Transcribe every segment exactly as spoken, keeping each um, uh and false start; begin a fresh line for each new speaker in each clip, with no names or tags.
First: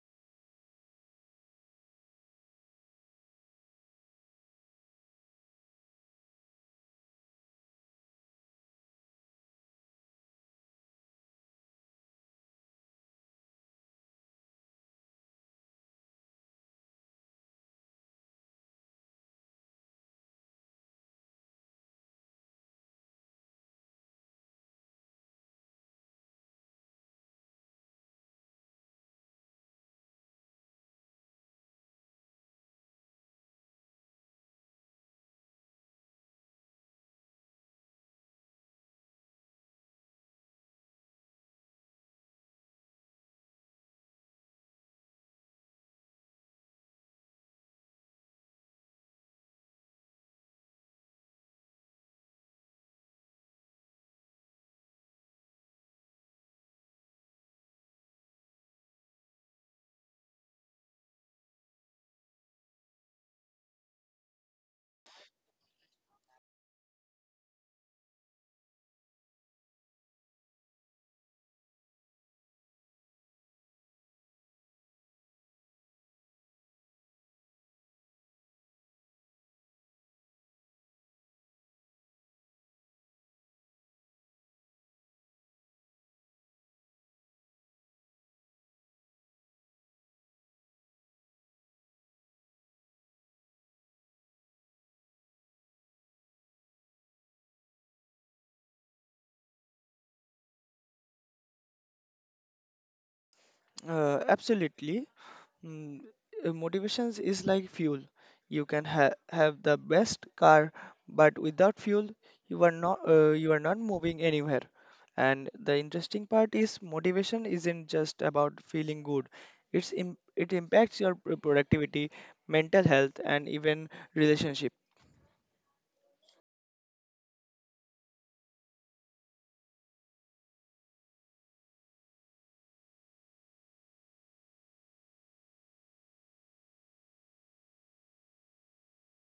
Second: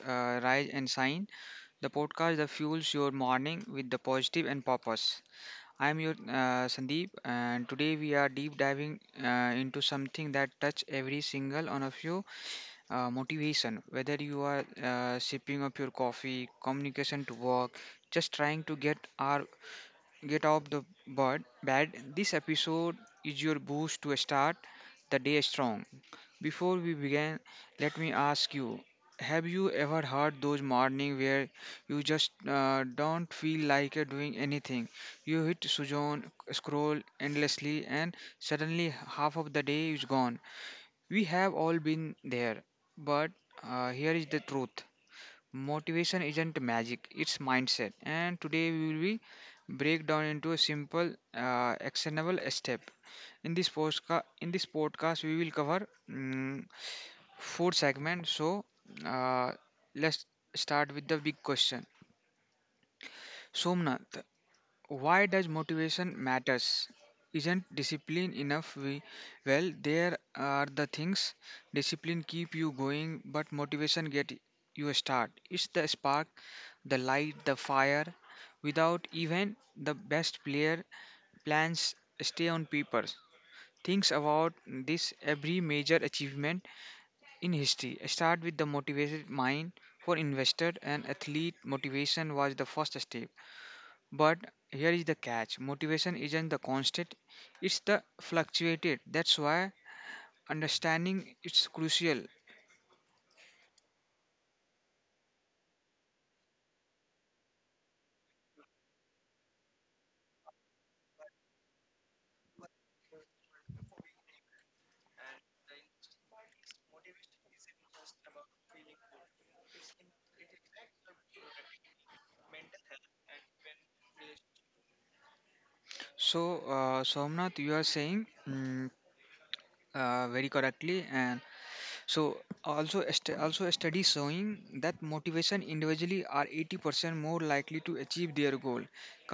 uh, Rise and Shine, the podcast that fuels your morning with the positive and purpose. I am your uh, Sandeep, and today we are deep diving uh, into something that touch every single one of you: uh, motivation. Whether you are uh, sipping up your coffee, communication to work, just trying to get our get off the bed, bed, this episode is your boost to start the day strong. Before we begin, let me ask you, have you ever had those mornings where you just uh, don't feel like uh, doing anything? You hit Sujon, scroll endlessly, and suddenly half of the day is gone. We have all been there, but uh, here is the truth, motivation isn't magic, it's mindset. And today we will be break down into a simple uh, actionable step in this postca- in this podcast. We will cover mm, food segment. So, uh, let's start with the big question. Somnath, why does motivation matters? Isn't discipline enough? We, well, there are the things, discipline keep you going, but motivation get you a start. It's the spark, the light, the fire. Without even the best player, plans stay on paper. Thinks about this, every major achievement in history, start with the motivated mind for investor and athlete. Motivation was the first step. But here is the catch, motivation isn't the constant, it's the fluctuated. That's why understanding is crucial.
Uh, absolutely. Mm, uh, Motivations is like fuel. You can ha have the best car, but without fuel, you are not uh, you are not moving anywhere. And the interesting part is motivation isn't just about feeling good. It's im it impacts your p- productivity, mental health, and even relationships.
So, uh, Somnath, you are saying mm, uh, very correctly, and so also a stu- also a study showing that motivation individually are eighty percent more likely to achieve their goal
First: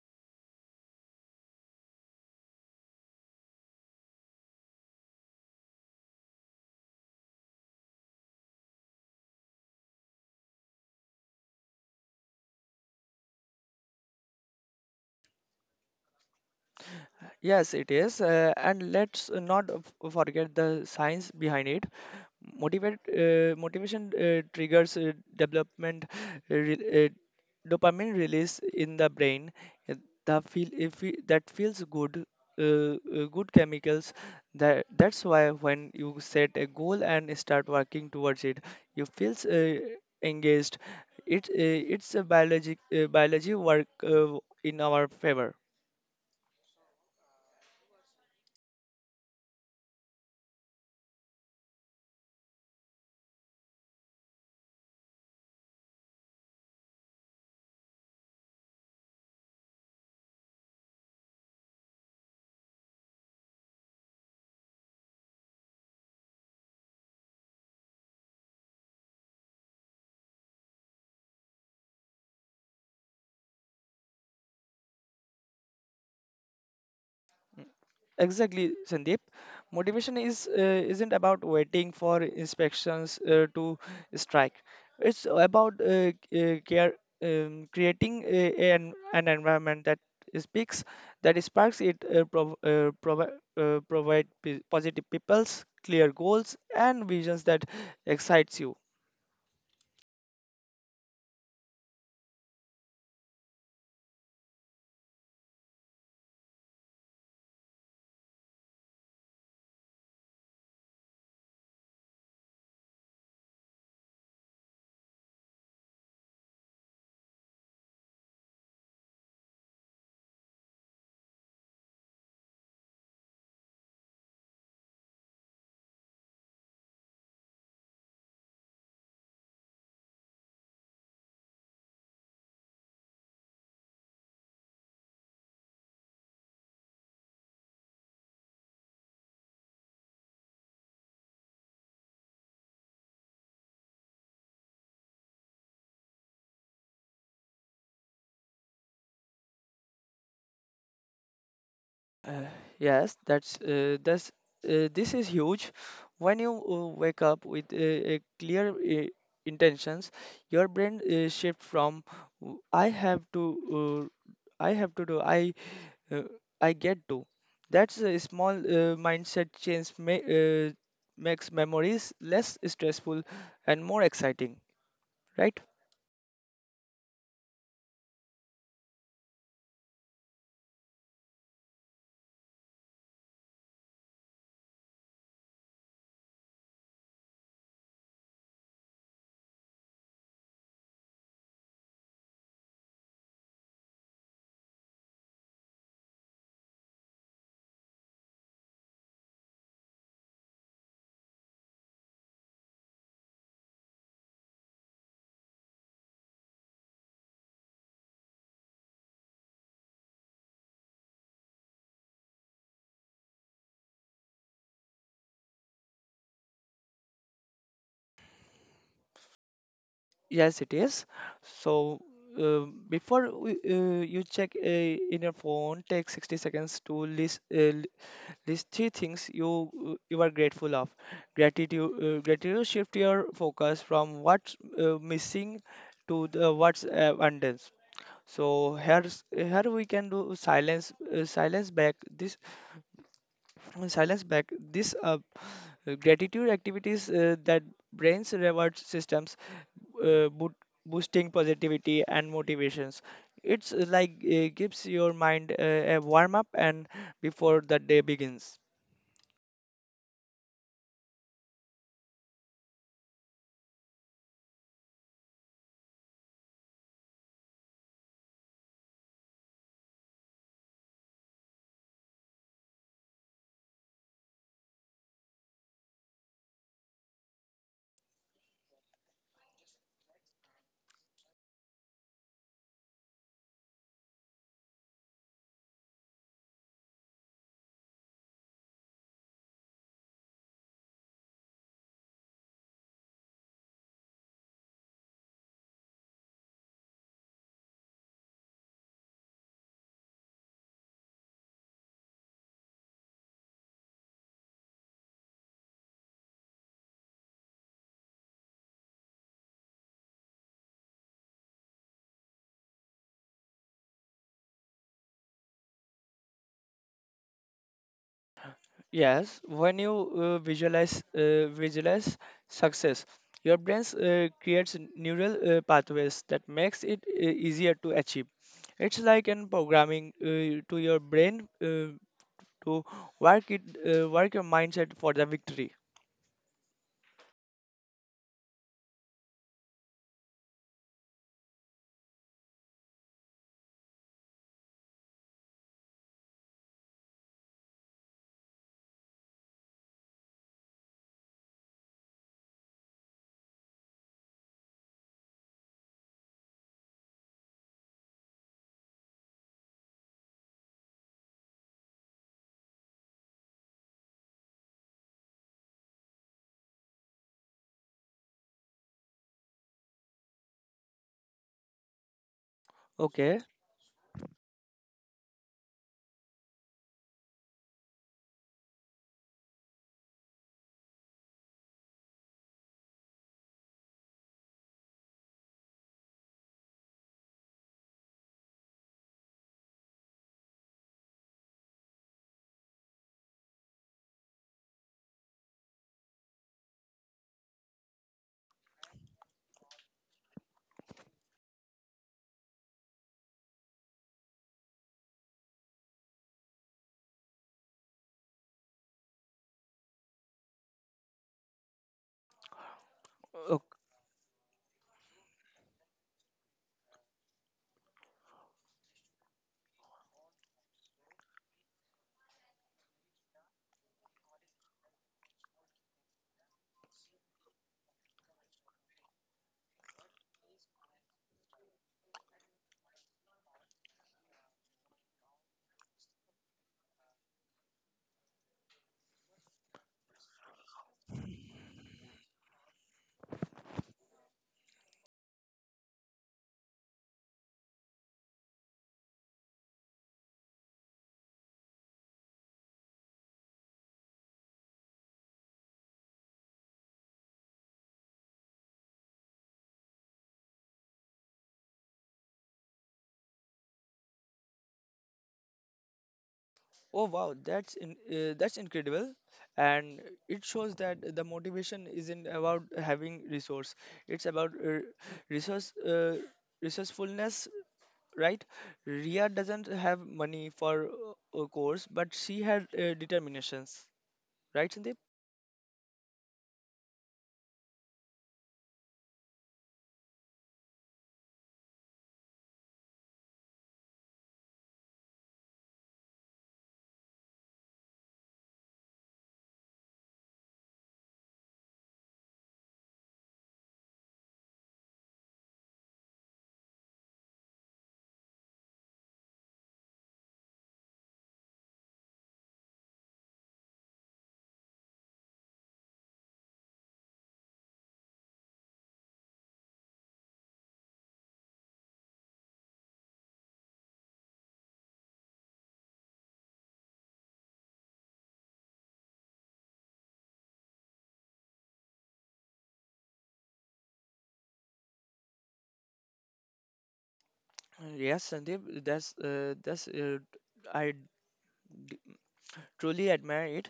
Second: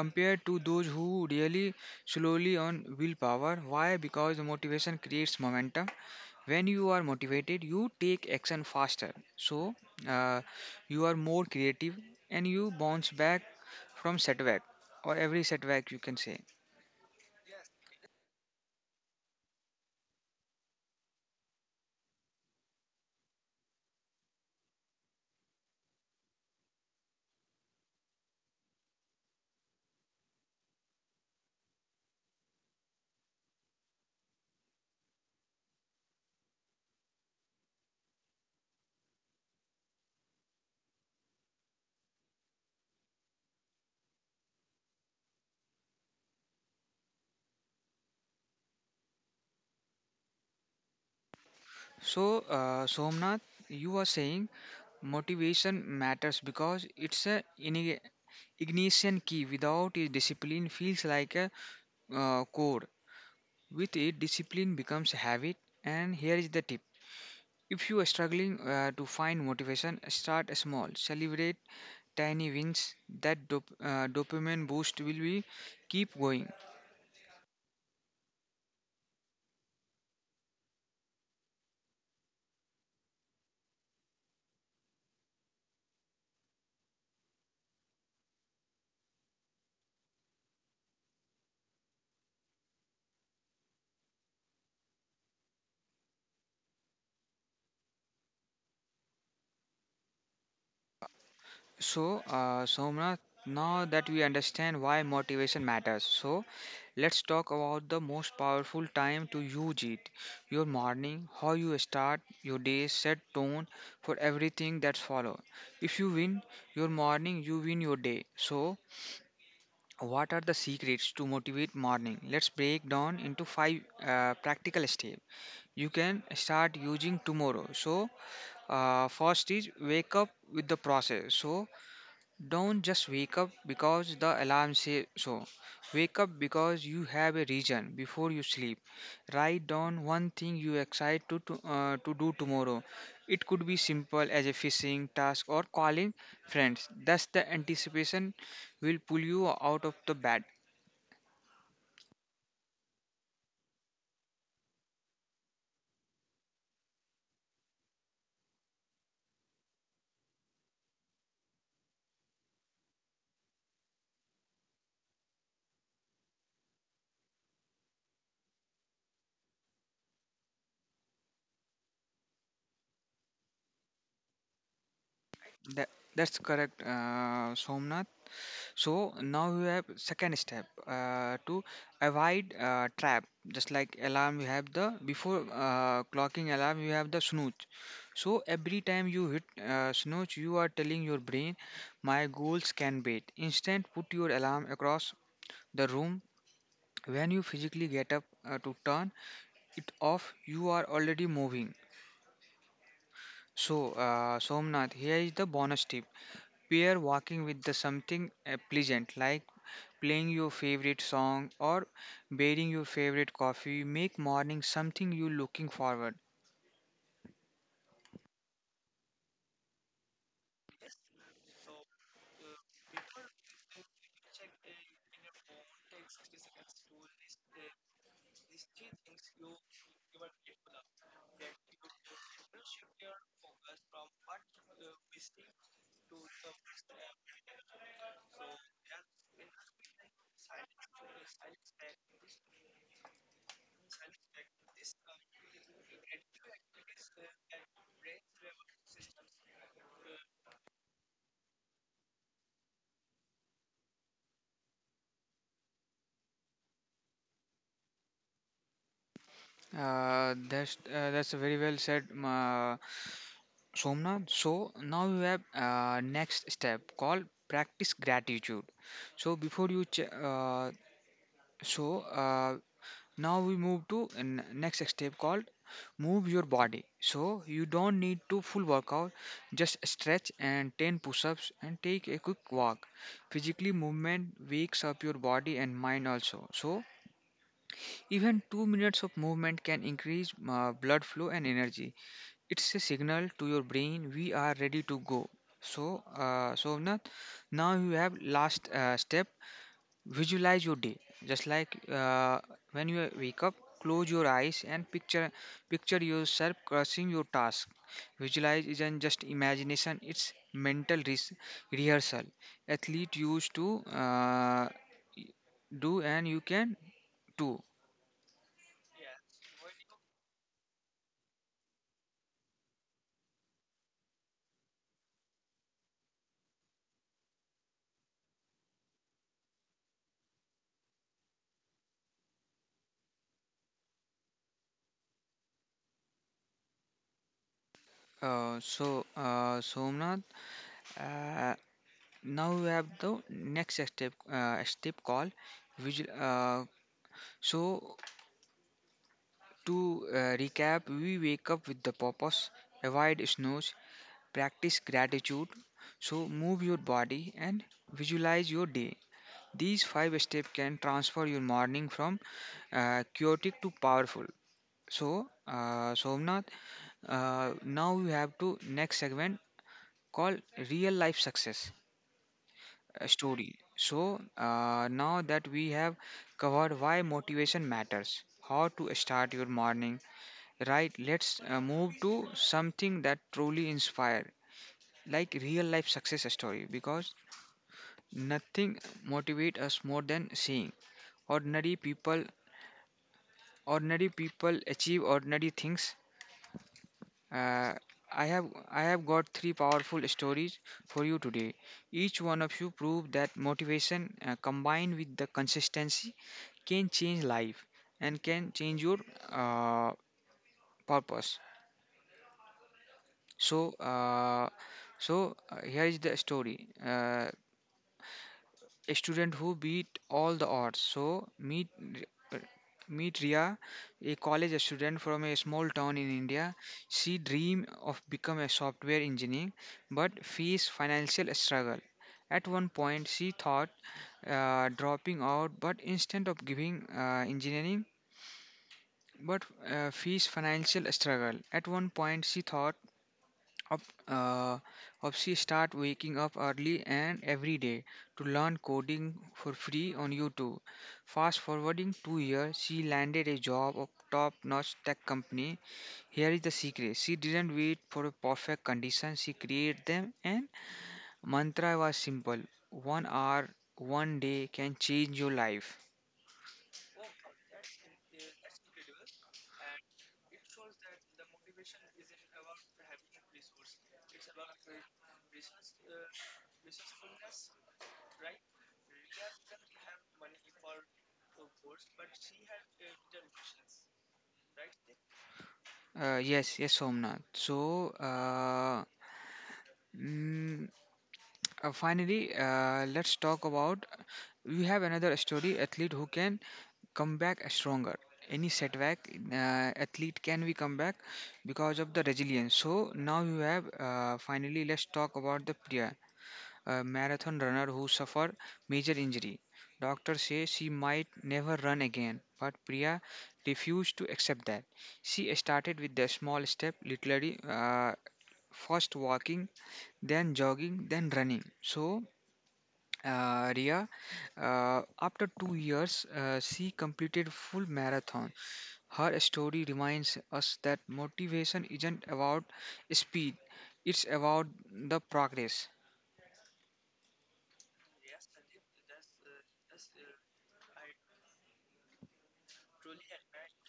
compared to those who really slowly on willpower. Why? Because the motivation creates momentum. When you are motivated, you take action faster. So uh, you are more creative and you bounce back from setback, or every setback you can say.
Yes, it is. Uh, and let's not f- forget the science behind it. Motivate, uh, motivation uh, triggers uh, development, uh, re- uh, dopamine release in the brain. uh, The feel if we, that feels good, uh, uh, good chemicals. That that's why when you set a goal and start working towards it, you feels uh, engaged. It uh, it's a biologic uh, biology work uh, in our favor.
So, uh, Somnath, you are saying motivation matters because it's a ini- ignition key. Without it, discipline feels like a uh, code. With it, discipline becomes a habit. And here is the tip: if you are struggling uh, to find motivation, start small. Celebrate tiny wins. That dop- uh, dopamine boost will be keep going.
Exactly, Sandeep. Motivation is uh, isn't about waiting for inspections uh, to strike. It's about uh, uh, care, um, creating a, an an environment that speaks, that sparks it, uh, prov- uh, provi- uh, provide p- positive people's clear goals and visions that excites you.
So, uh, Somnath, now that we understand why motivation matters, so let's talk about the most powerful time to use it. Your morning, how you start your day, set tone for everything that follow. If you win your morning, you win your day. So, what are the secrets to motivate morning? Let's break down into five uh, practical steps you can start using tomorrow. So, uh, first is wake up with the process. So don't just wake up because the alarm says so. Wake up because you have a reason. Before you sleep, write down one thing you excited to, to, uh, to do tomorrow. It could be simple as a fishing task or calling friends. Thus, the anticipation will pull you out of the bed.
Uh, yes, that's uh, that's uh, this is huge. When you uh, wake up with uh, a clear uh, intentions, your brain uh, shift from "W- "I have to, uh, I have to do, I, uh, I get to." That's a small uh, mindset change may, uh, makes memories less stressful and more exciting, right?
That that's correct, uh, Somnath. So now we have second step uh, to avoid uh, trap. Just like alarm, you have the before uh, clocking alarm, you have the snooze. So every time you hit uh, snooze, you are telling your brain, my goals can wait. Instant, put your alarm across the room. When you physically get up uh, to turn it off, you are already moving. So, uh, Somnath, here is the bonus tip. Pair walking with the something uh, pleasant like playing your favorite song or bearing your favorite coffee make morning something you looking forward.
Yes, it is. So uh, before we, uh, you check uh, in your phone, take sixty seconds to list uh, l- list three things you uh, you are grateful of. Gratitude uh, gratitude shift your focus from what's uh, missing to the what's uh, abundance. So here's here we can do silence uh, silence back. This silence back this uh, gratitude activities uh, that brains reward systems uh, boot, boosting positivity and motivations. It's uh, like uh, gives your mind uh, a warm up and before the day begins.
Uh, that's uh, that's very well said, uh, Somnath. So now you have uh, next step called practice gratitude. So before you ch- uh, so uh, now we move to n- next step called move your body. So you don't need to full workout, just stretch and ten push-ups and take a quick walk. Physically movement wakes up your body and mind also. So even two minutes of movement can increase uh, blood flow and energy. It's a signal to your brain, we are ready to go. So uh, so now you have last uh, step, visualize your day, just like uh, when you wake up, close your eyes and picture picture yourself crushing your task. Visualize isn't just imagination; it's mental res- rehearsal. Athlete used to uh, do, and you can too.
Yes, when you uh, visualize uh, visualize success, your brain uh, creates neural uh, pathways that makes it uh, easier to achieve. It's like an programming uh, to your brain uh, to work it, uh, work your mindset for the victory.
Uh, so, uh, Somnath, uh, now we have the next step, uh, step called visual. Uh, so, To uh, recap, we wake up with the purpose, avoid snooze, practice gratitude, so move your body and visualize your day. These five steps can transfer your morning from uh, chaotic to powerful. So, uh, Somnath, uh, now we have to next segment called real life success uh,
Okay.
story. So, uh, now that we have covered why motivation matters, how to start your morning, right, let's uh, move to something that truly inspire, like real life success story, because nothing motivate us more than seeing ordinary people ordinary people achieve ordinary things. Uh, I have I have got three powerful stories for you today. Each one of you prove that motivation uh, combined with the consistency can change life and can change your uh, purpose.
Oh,
So, uh, so uh, Here is the story. Uh, a student who beat all the odds. So, meet r- r- meet Ria, a college student from a small town in India. She dream of become a software engineer, but face financial struggle. At one point, she thought uh, dropping out, but instead of giving uh, engineering, but uh, face financial struggle. At one point, she thought up, uh, Opsy start waking up early and every day to learn coding for free on YouTube. Fast forwarding two years, she landed a job of top-notch tech company. Here is the secret: she didn't wait for a perfect condition; she created them. And mantra was simple: one hour, one day can change your life.
oh wow, that's in, uh, that's incredible, and it shows that the motivation isn't about having resource. It's about uh, resource uh, resourcefulness, right? Ria doesn't have money for uh, a course, but she had uh, determinations, right, Sandeep?
Uh, yes, yes, Somnath. So, uh, mm, Uh, finally, uh, let's talk about, we have another story, athlete who can come back stronger. Any setback, uh, athlete can be come back because of the resilience. So now you have uh, finally, let's talk about the Priya, a marathon runner who suffered major injury. Doctors say she might never run again, but Priya refused to accept that. She started with the small step, literally uh, first walking, then jogging, then running. So uh, Ria, uh, after two years, uh, she completed full marathon. Her story reminds us that motivation isn't about speed; it's about the progress.
Uh, Yes, Sandeep. That's uh, that's uh, I d- truly admire it,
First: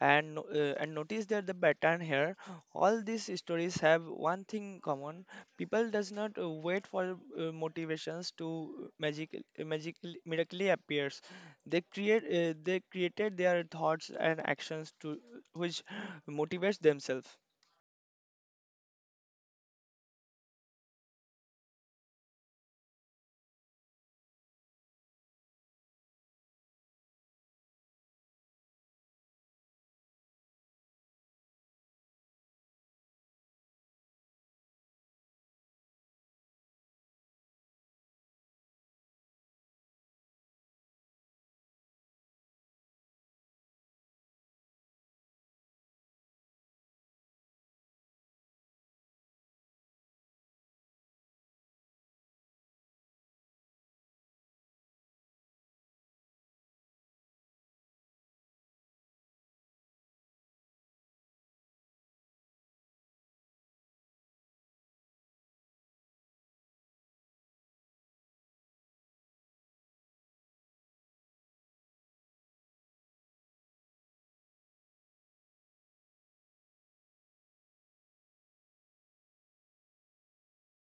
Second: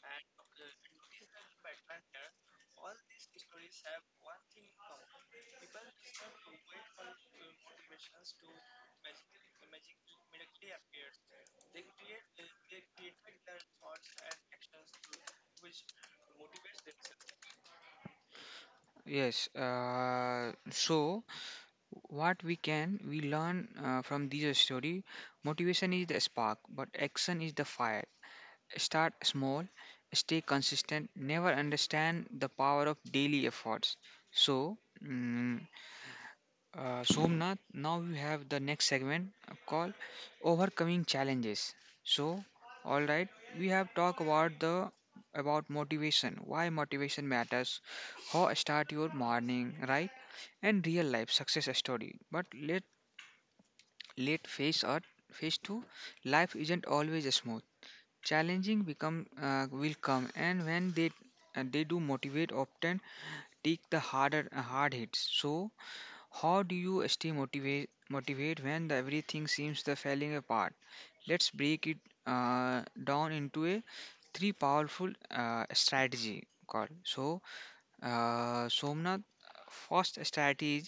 and no- uh, and notice that the pattern here, all these stories have one thing common. People does not uh, wait for uh, motivations to uh, magic magically miraculously appears. They create uh, they created their thoughts and actions to uh, which motivates themselves.
Yes. Uh, so, what we can we learn uh, from this story? Motivation is the spark, but action is the fire. Start small, stay consistent. Never understand the power of daily efforts. So. mm, Uh, Somnath, now we have the next segment uh, called overcoming challenges. So, all right, we have talked about the about motivation, why motivation matters, how start your morning, right, and real life success story. But let let face out face two, life isn't always smooth. Challenging become uh, will come, and when they uh, they do motivate, often take the harder uh, hard hits. So how do you stay motivate motivate when the everything seems the falling apart? Let's break it uh, down into a three powerful uh, strategy call. So, uh, Somnath, first strategy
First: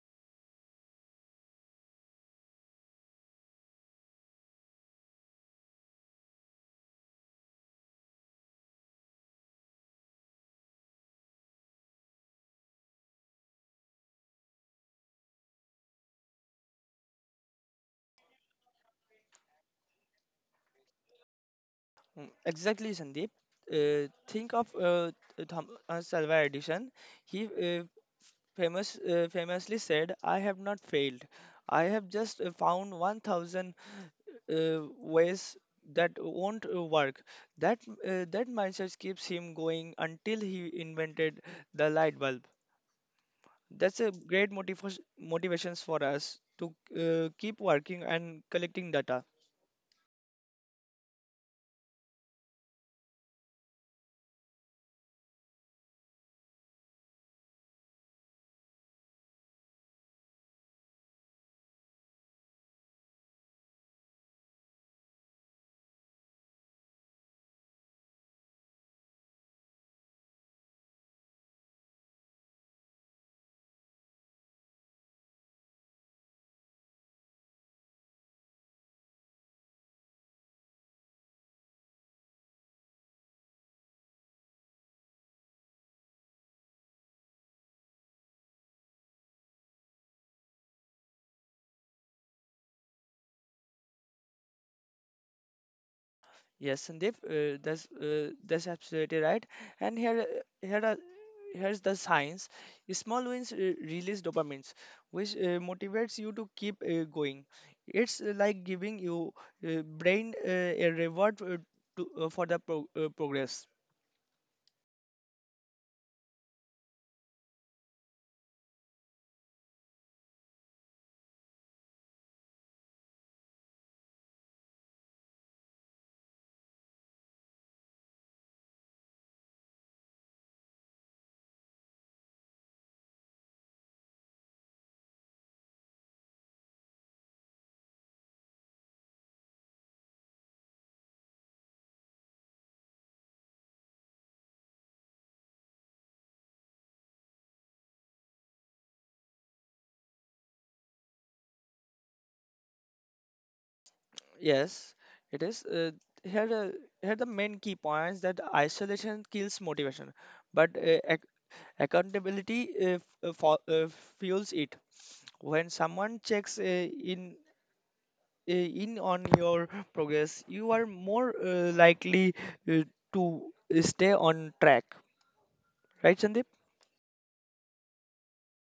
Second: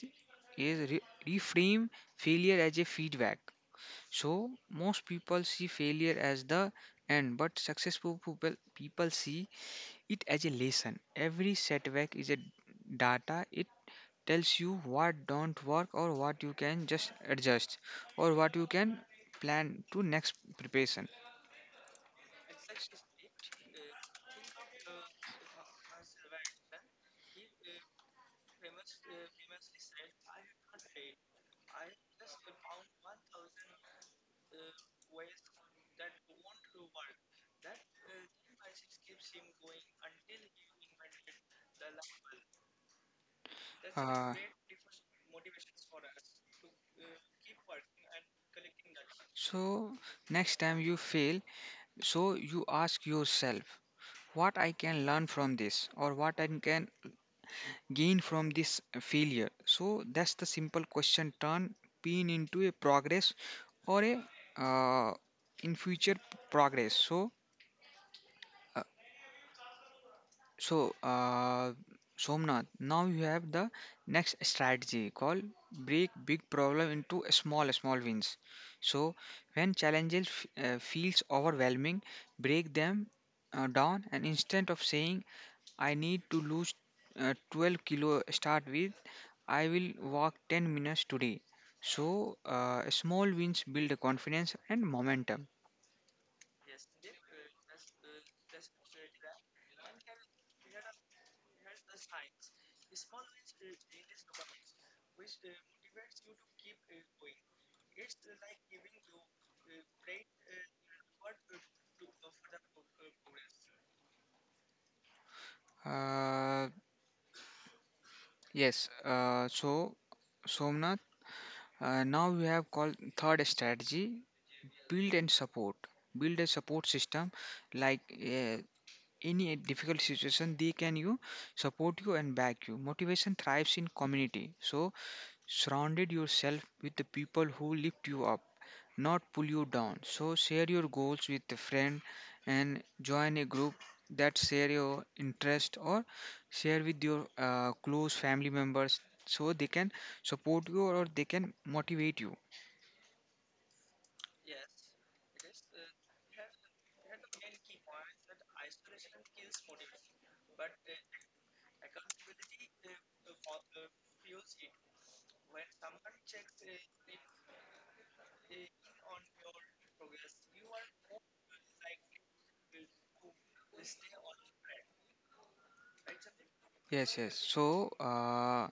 is re- reframe failure as a feedback. So most people see failure as the end, but successful people people see it as a lesson. Every setback is a data. It tells you what don't work or what you can just adjust or what you can plan to next preparation.
Mm, Exactly, Sandeep. Uh, think of uh, Th- Thom- uh, Salva Edison. He uh, famous uh, famously said, "I have not failed. I have just uh, found one thousand uh, ways that won't uh, work." That uh, that mindset keeps him going until he invented the light bulb. That's a
Uh,
great motivation motivations for us to uh, keep working and collecting data.
so next time you fail, so you ask yourself what I can learn from this or what I can gain from this failure. So that's the simple question, turn pain into a progress or a uh, in future progress. So. So, uh, Somnath, now you have the next strategy called break big problem into a small small wins. So, when challenges f- uh, feels overwhelming, break them uh, down, and instead of saying I need to lose uh, twelve kilo, start with I will walk ten minutes today. So, uh, small wins build confidence and momentum.
Yes, Sandeep, uh, that's uh, that's absolutely right. And here, uh, here are here's the science. Small wins uh, release dopamines, which uh, motivates you to keep uh, going. It's uh, like giving you uh, brain uh, a reward uh, to, uh, for the pro- uh, progress.
Uh, yes. Uh, so. Somnath. Uh, now we have called third strategy, build and support build a support system, like uh, any difficult situation they can you support you and back you. Motivation thrives in community, so surrounded yourself with the people who lift you up, not pull you down. So share your goals with a friend and join a group that share your interest, or share with your uh, close family members so they can support you or they can motivate you.
Yes, it is. Uh, here, the Here the main key points that isolation kills motivation, but uh, ac- accountability uh, f- uh, fo- uh, fuels it. When someone checks uh, in uh, in on your progress, you are more uh, likely uh, to stay on track. Right, Sandeep?
Yes, yes. So uh,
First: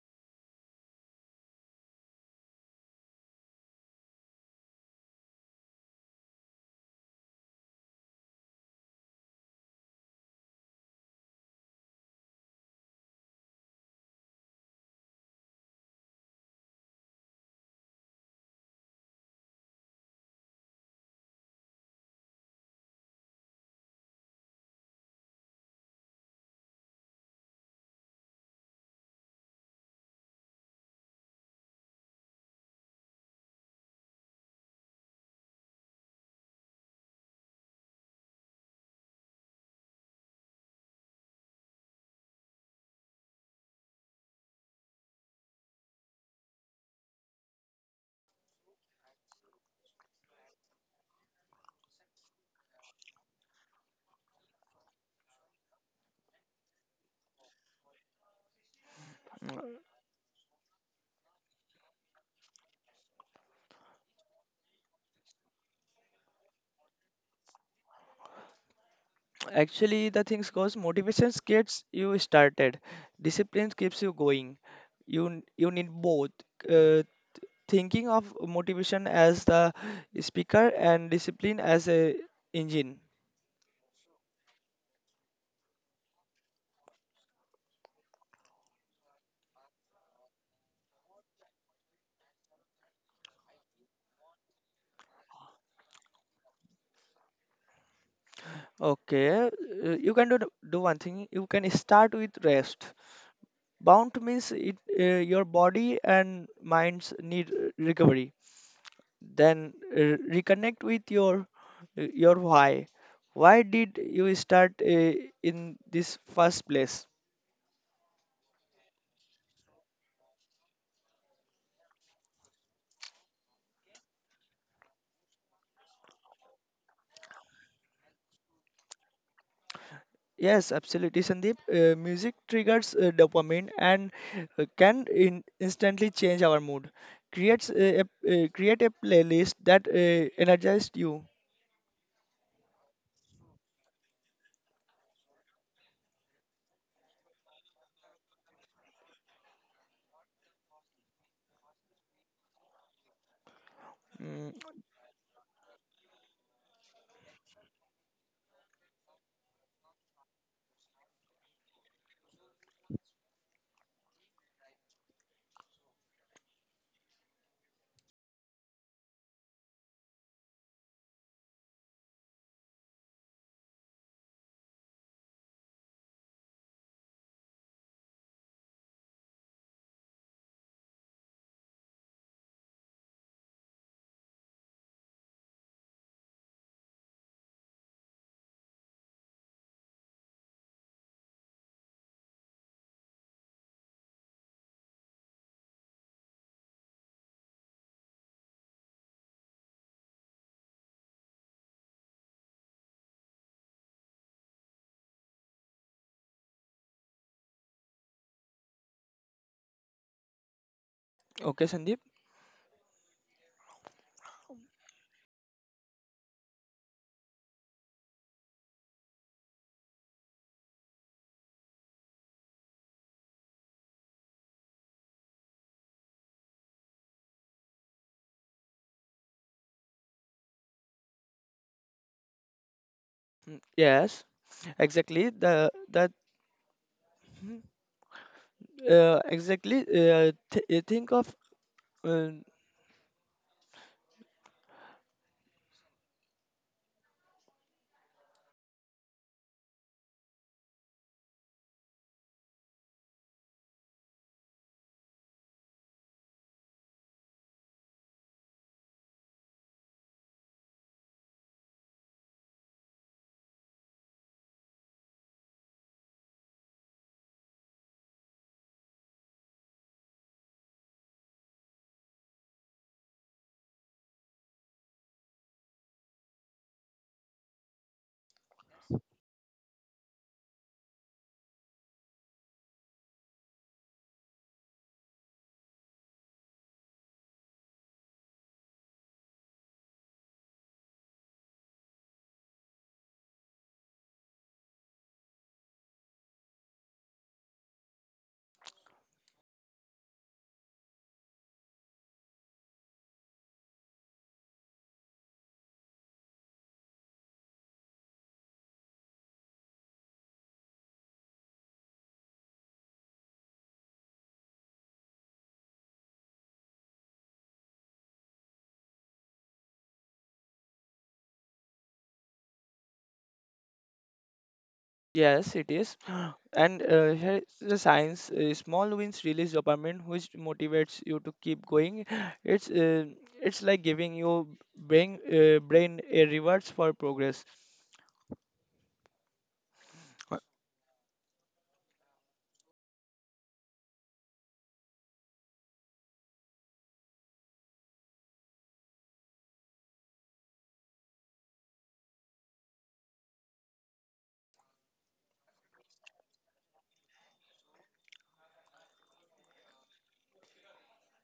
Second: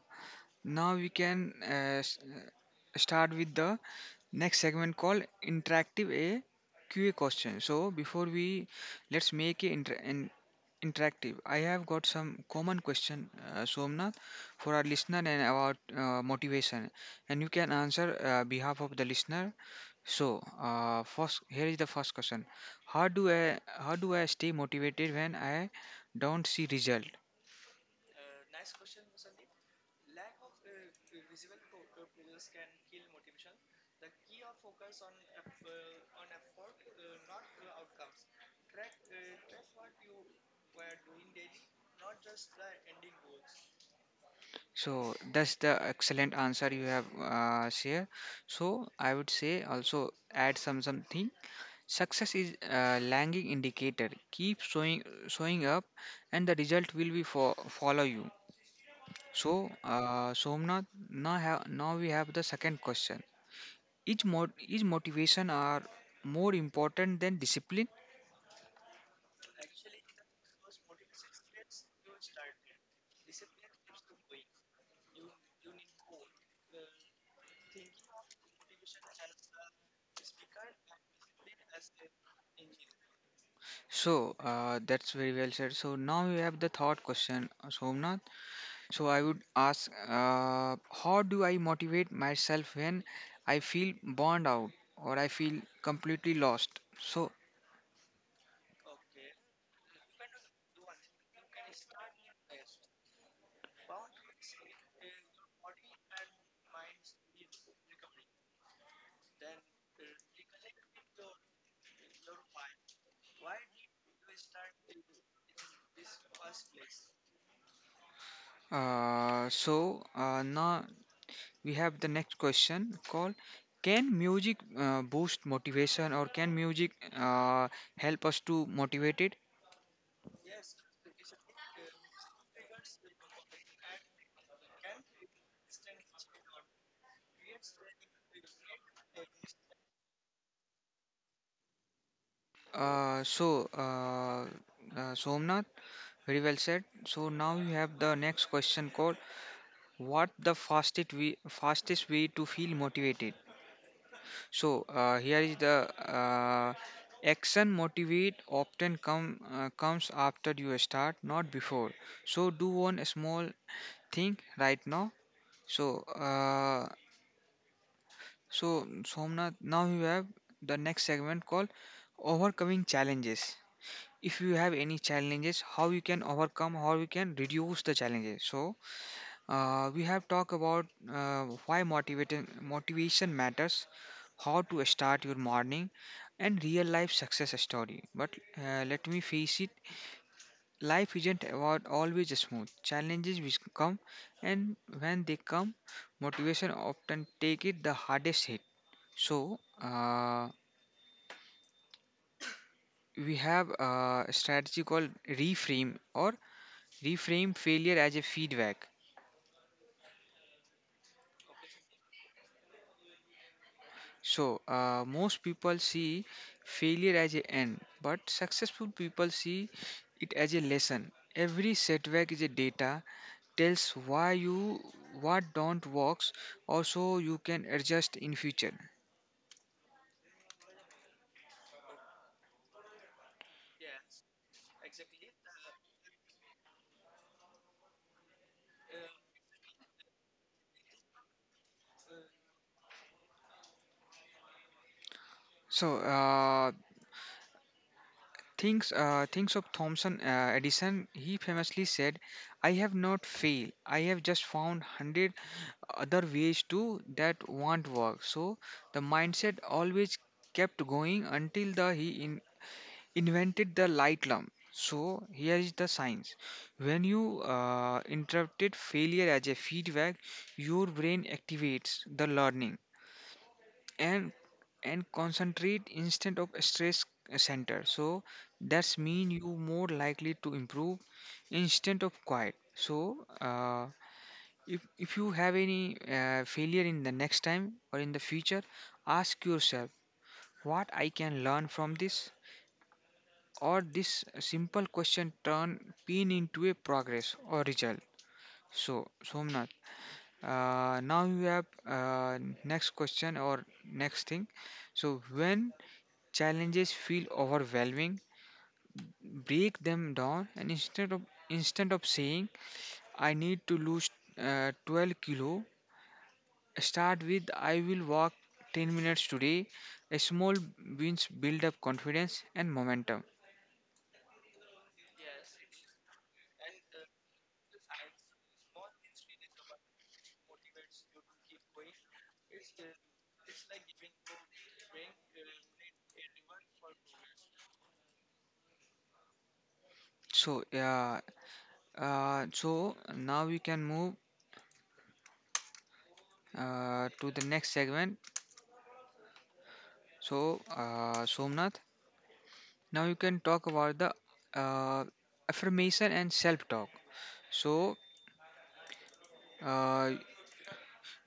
now we can uh, s- uh, start with the next segment called interactive a Q A question. So before we let's make it inter- in- interactive. I have got some common question, uh, Somnath, for our listener and about uh, motivation, and you can answer uh, behalf of the listener. So uh, first, here is the first question: How do I how do I stay motivated when I don't see result? So that's the excellent answer you have uh, share. So I would say also add some something. Success is a lagging indicator. Keep showing showing up, and the result will be for follow you. So
Mm,
uh, Somnath, now have now we have the second question. Is mod is motivation are more important than discipline?
Actually, the things goes motivation gets you started, discipline keeps you going. You n- you need both, uh, thinking of motivation as the speaker and discipline as a engine.
So uh, that's very well said. So now we have the third question, Somnath. So I would ask, uh, how do I motivate myself when I feel burned out or I feel completely lost? So,
Okay, uh, you can do, the- do one thing, you can start with rest bound, means it uh, your body and minds need uh, recovery, then uh, reconnect with your uh, your why. Why did you start uh, in this first place?
uh, so uh, now we have the next question called, can music uh, boost motivation or can music uh, help us to motivate it?
Yes, absolutely, Sandeep. Uh, music triggers uh, dopamine and uh, can in instantly change our mood. Creates uh, a, uh, create a playlist that uh, energizes you.
Uh, so, uh, uh, Somnath, very well said. So now you have the next question called, what the fastest way, fastest way to feel motivated?
Mm,
So uh, here is the uh, action motivate often come uh, comes after you start, not before. So do one small thing right now. So uh, so Somnath, now you have the next segment called overcoming challenges. If you have any challenges, how you can overcome, how you can reduce the challenges. So uh, we have talked about uh, why motivating, motivation matters, how to start your morning, and real life success story. But uh, let me face it, life isn't about always smooth. Challenges will come, and when they come, motivation often take it the hardest hit. So uh, we have a strategy called reframe or reframe failure as a feedback.
okay, Sandeep.
So, uh, most people see failure as a end, but successful people see it as a lesson. Every setback is a data tells why you what don't works, also you can adjust in future.
Mm, yes, exactly. The that mm, uh, exactly. Uh, th- uh, think of. Uh,
So, uh, things uh, things of Thomson uh, Edison. He famously said, "I have not failed. I have just found hundred other ways to that won't work." So, the mindset always kept going until the he in invented the light lamp. So here is the science. When you uh, interrupted failure as a feedback, your brain activates the learning and and concentrate instead of stress center. So that's mean you more likely to improve instead of quiet. So uh, if if you have any uh, failure in the next time or in the future, ask yourself what I can learn from this or this simple question turn pain into a progress or result. So Somnath, uh, now you have uh, next question or next thing. So when challenges feel overwhelming, break them down and instead of instead of saying I need to lose uh, twelve kilo, start with I will walk ten minutes today. A small wins build up confidence and momentum.
Yes, it is. And uh, here is the science, uh, small wins release dopamine, which motivates you to keep going. It's uh, it's like giving your brain uh, brain a rewards for progress. Uh,
So yeah. Uh, so now we can move uh, to the next segment. So, uh, Somnath, now you can talk about the uh, affirmation and self talk. So, uh,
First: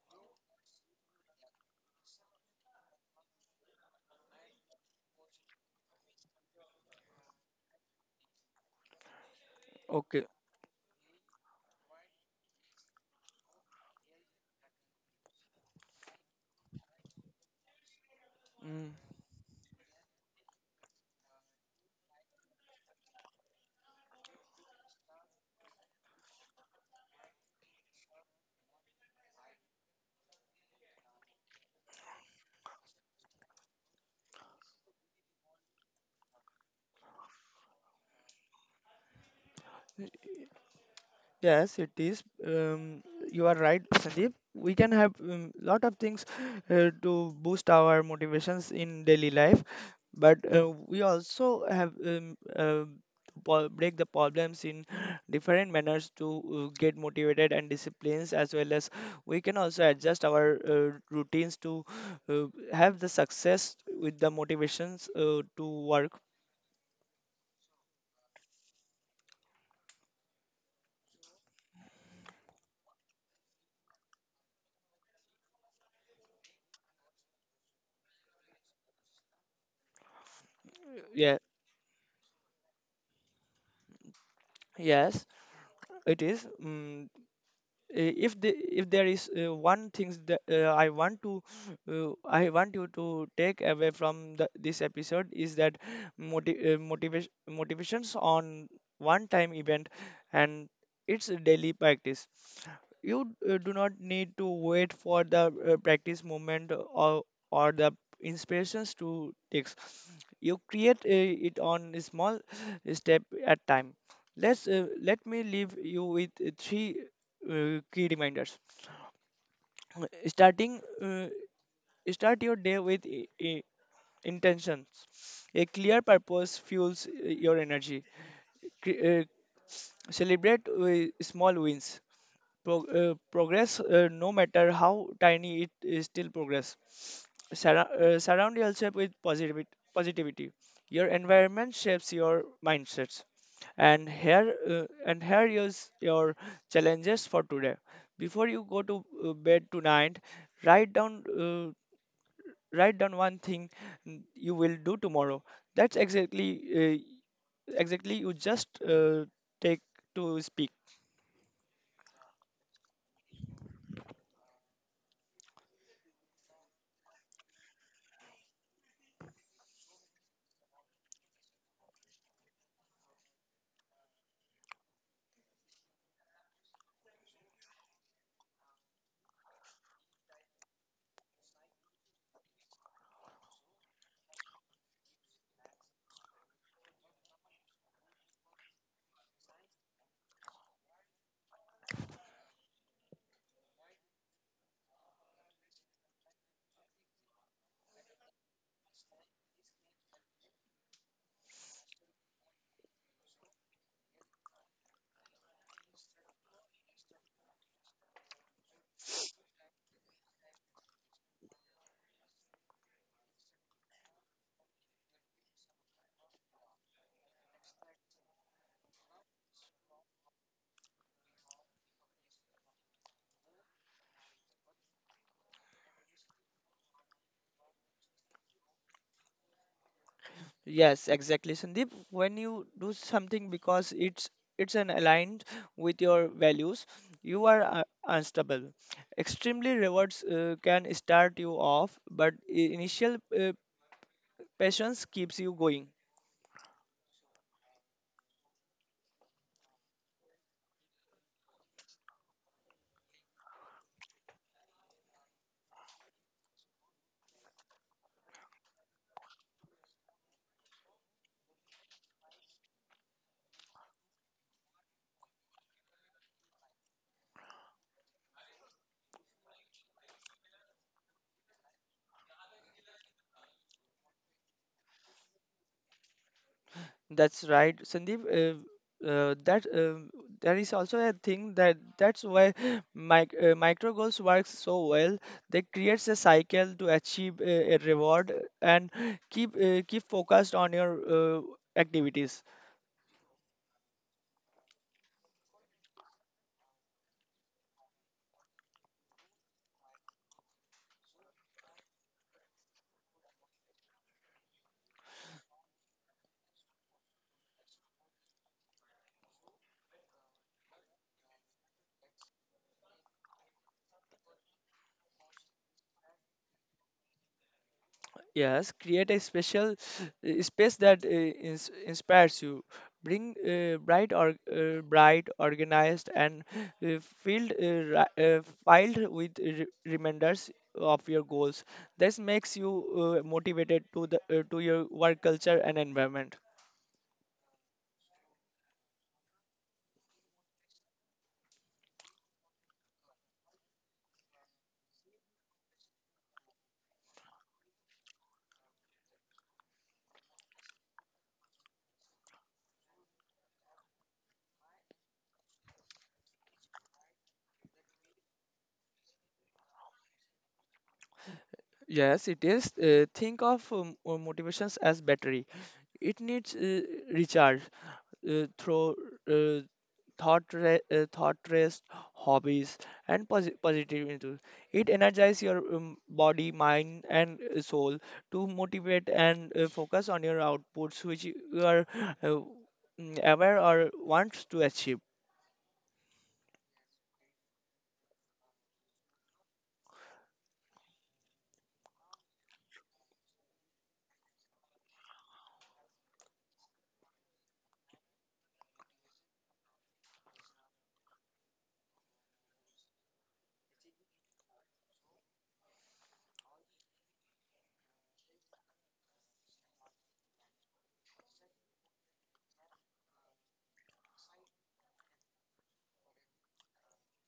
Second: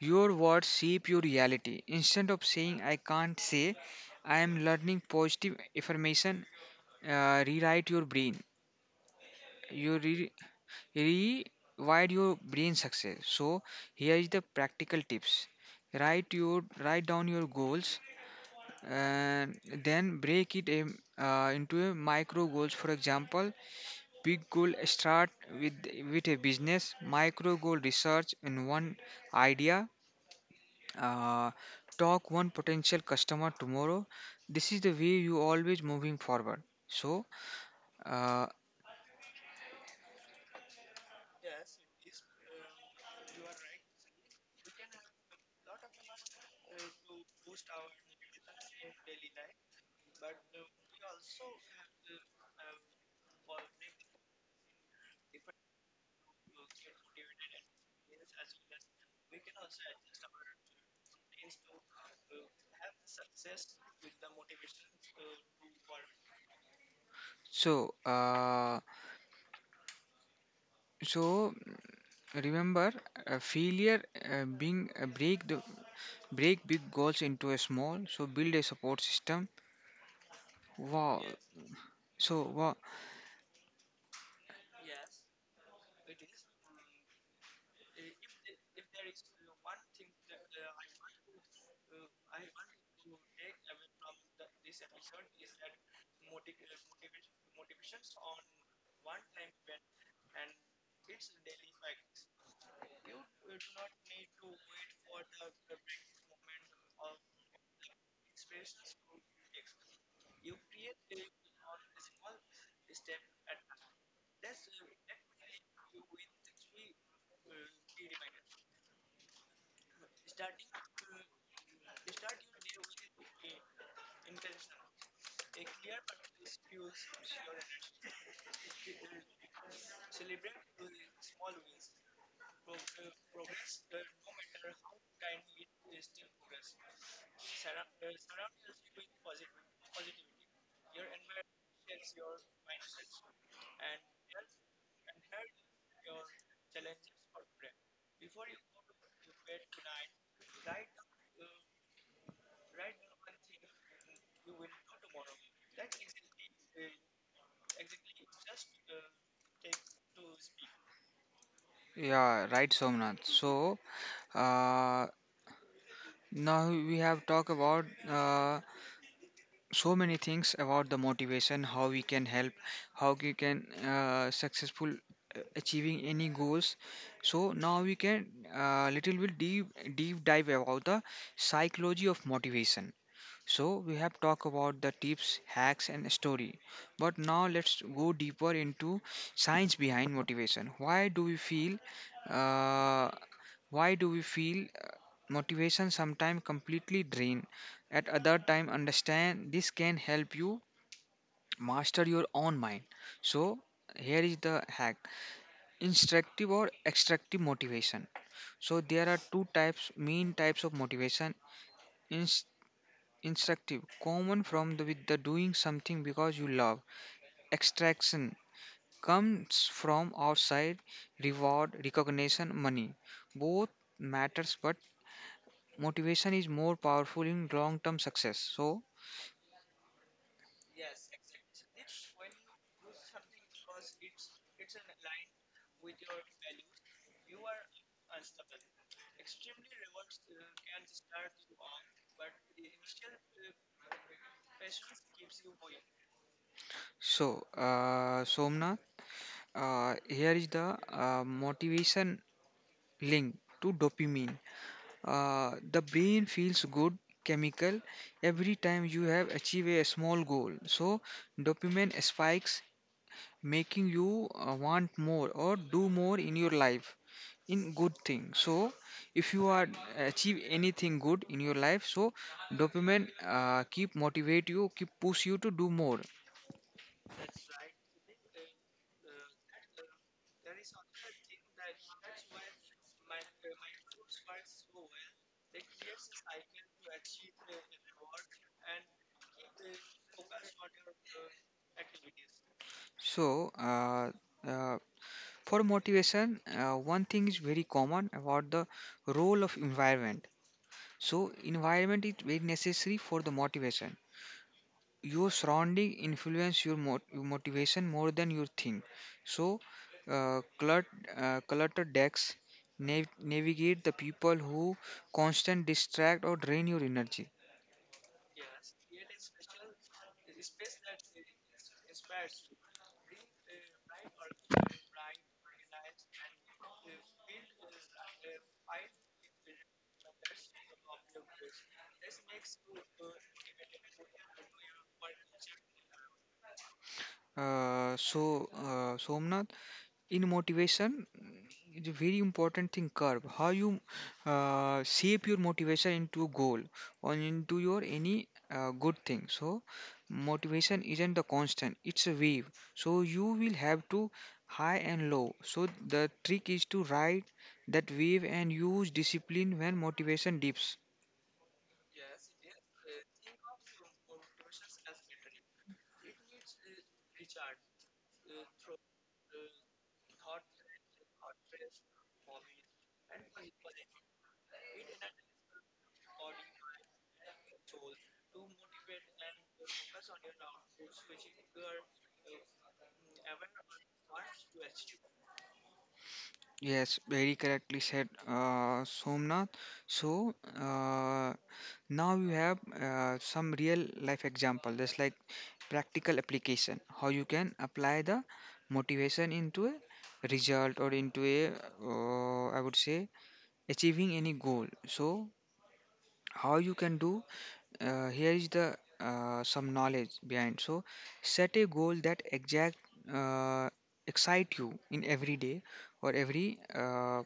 your words shape your reality. Instead of saying, I can't say, I am learning positive affirmation, uh, rewrite your brain. You
Okay.
re- rewrite your brain success. So, here is the practical tips, write your write down your goals
Mm.
and then break it in, uh, into a micro goals. For example, big goal start with with a business micro goal research in one idea, uh, talk one potential customer tomorrow. This is the way you always moving forward. so uh,
Yes, it is. Um, you are right, Sandeep. We can have um, lot of things uh, to boost our motivations in daily life, but uh, we also have um, uh, po- break the problems in different manners to uh, get motivated and disciplines, as well as we can also adjust our uh, routines to uh, have the success with the motivations uh, to work.
so uh, so remember, uh, failure uh, being uh, break the break big goals into a small so build a support system. Wow.
Yeah,
So wow.
yes, it is. Mm uh, if the, if there is uh, one thing that uh, I want to uh, I want you to take away from the, this episode, is that motiv- uh, motivation motivations on one time event, and it's a daily practice. You uh, do not need to wait for the uh, practice moment or or the inspirations to takes. You create uh, it on a small step at time. Let's uh, let me leave you with uh, three uh, key reminders. Starting, uh, Start your day with i- i- intentions. A clear purpose fuels uh, your energy. Cre- uh, Celebrate with small wins. Pro- uh, progress, uh, no matter how tiny it is, still progress. Surra- uh, surround yourself with positivity. Positivity. Your environment shapes your mindsets. And here, uh, and here is your challenges for today. Before you go to uh, bed tonight, write down uh, write down one thing mm, you will do tomorrow. That's exactly uh, exactly you just uh, take to speak.
Yeah, right, Somnath. So uh, now we have talked about uh, so many things about the motivation, how we can help, how we can uh, successful uh, achieving any goals. So now we can uh, little bit deep deep dive about the psychology of motivation. So we have talked about the tips, hacks, and story. But now let's go deeper into science behind motivation. Why do we feel? Uh, why do we feel uh, motivation sometimes completely drain? At other time understand this can help you master your own mind. So here is the hack. Instructive or extractive motivation. So there are two types, main types of motivation. Inst- instructive, common from the with the doing something because you love. Extraction comes from outside, reward, recognition, money. Both matters but motivation is more powerful in long term success. so
Yes, exactly, Sandeep. When you do something because it's it's an aligned with your values, you are uh, unstoppable. Extremely rewards uh, can start you off, but i- initial uh, passions keeps you going.
so uh, Somnath, uh, here is the uh, motivation link to dopamine, uh, the brain feels good chemical every time you have achieved a small goal. So dopamine spikes, making you uh, want more or do more in your life in good thing. So if you are achieve anything good in your life, so dopamine uh, keep motivate you, keep push you to do more.
That's right, Sandeep. Uh, uh, that um There is also a thing that that's why mic- uh, micro goals works so well. They creates a cycle to achieve uh, a reward and keep uh, keep focused on your uh, activities.
So uh, uh, for motivation, uh, one thing is very common about the role of environment. So environment is very necessary for the motivation. Your surrounding influence your mot- motivation more than you think. So uh, clutter, uh, cluttered decks, nav- navigate the people who constant distract or drain your energy.
Yes, create a special uh, space that uh, ins inspires you. Bring uh, bright or uh, bright, organized, and uh, filled uh, ri- uh, filed with re reminders of your goals. This makes you uh, motivated to the uh, to your work culture and environment.
Uh, so uh, Somnath, in motivation it's a very important thing curve how you uh, shape your motivation into a goal or into your any uh, good thing. So motivation isn't the constant, it's a wave, so you will have to high and low. So the trick is to ride that wave and use discipline when motivation dips.
Yes, it is. Uh, think of um, uh, motivations as battery. It needs uh, recharge uh, through uh, thought re- uh, thought rest, hobbies, and posi- positive into it, energize your um, body, mind and uh, soul to motivate and uh, focus on your outputs which you are uh, mm, aware or wants to achieve.
Yes, very correctly said, uh, Somnath. So uh, now you have uh, some real life example, just like practical application, how you can apply the motivation into a result or into a, uh, I would say, achieving any goal. So how you can do? Uh, here is the uh, some knowledge behind. So set a goal that exact uh, excite you in every day or every uh,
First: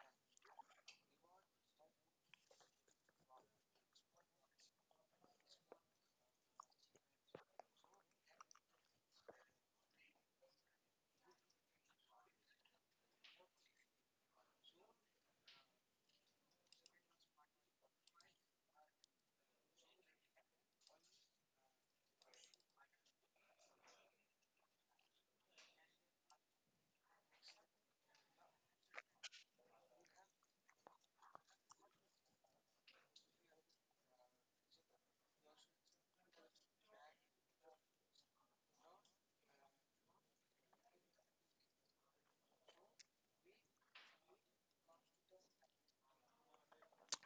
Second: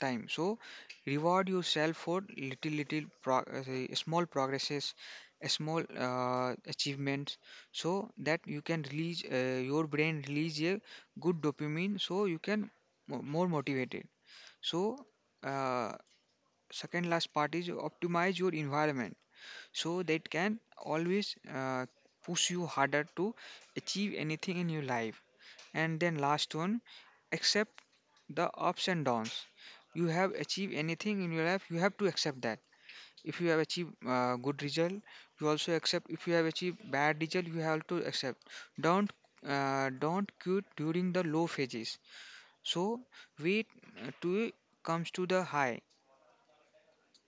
time. So reward yourself for little little prog- uh, say, small progresses, a small uh, achievements, so that you can release uh, your brain release a good dopamine so you can mo- more motivated. So uh, second last part is optimize your environment so that can always uh, push you harder to achieve anything in your life. And then last one, accept the ups and downs. You have achieved anything in your life, you have to accept that. If you have achieved uh, good result, you also accept. If you have achieved bad result, you have to accept. Don't uh, don't quit during the low phases. So wait uh, till it comes to the high.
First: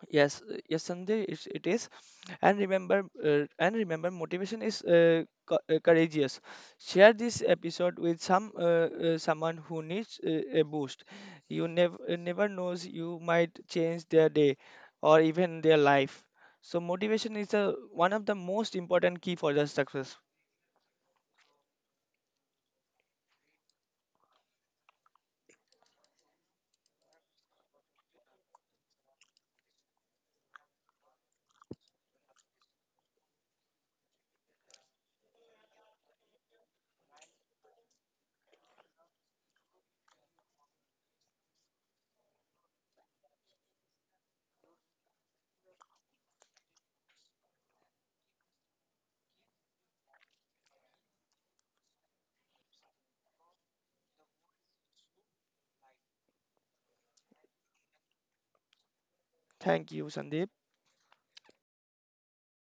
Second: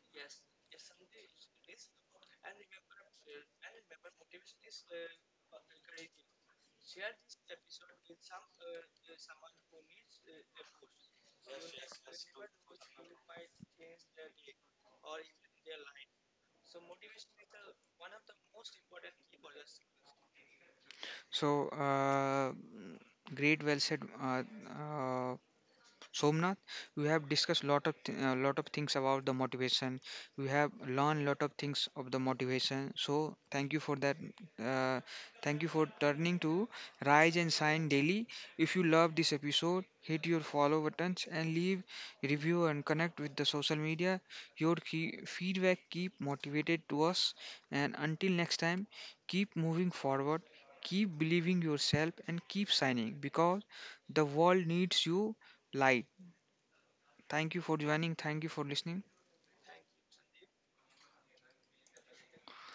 Yes, uh, yes, Sanjay, it's, it is. And remember, uh, and remember, motivation is uh, co- uh, courageous. Share this episode with some uh, uh, someone who needs uh, a boost. You never never knows, you might change their day or even their life. So motivation is a, one of the most important key for the success.
So uh, great, well said, uh, uh, Somnath, we have discussed lot of th- uh, lot of things about the motivation. We have learned lot of things of the motivation. So thank you for that. Uh, Thank you for turning to Rise and Shine Daily. If you love this episode, hit your follow buttons and leave review and connect with the social media. Your key feedback keep motivated to us. And until next time, keep moving forward. Keep believing yourself and keep shining because the world needs you light. Thank you for joining. Thank you for listening.
Thank you, Sandeep.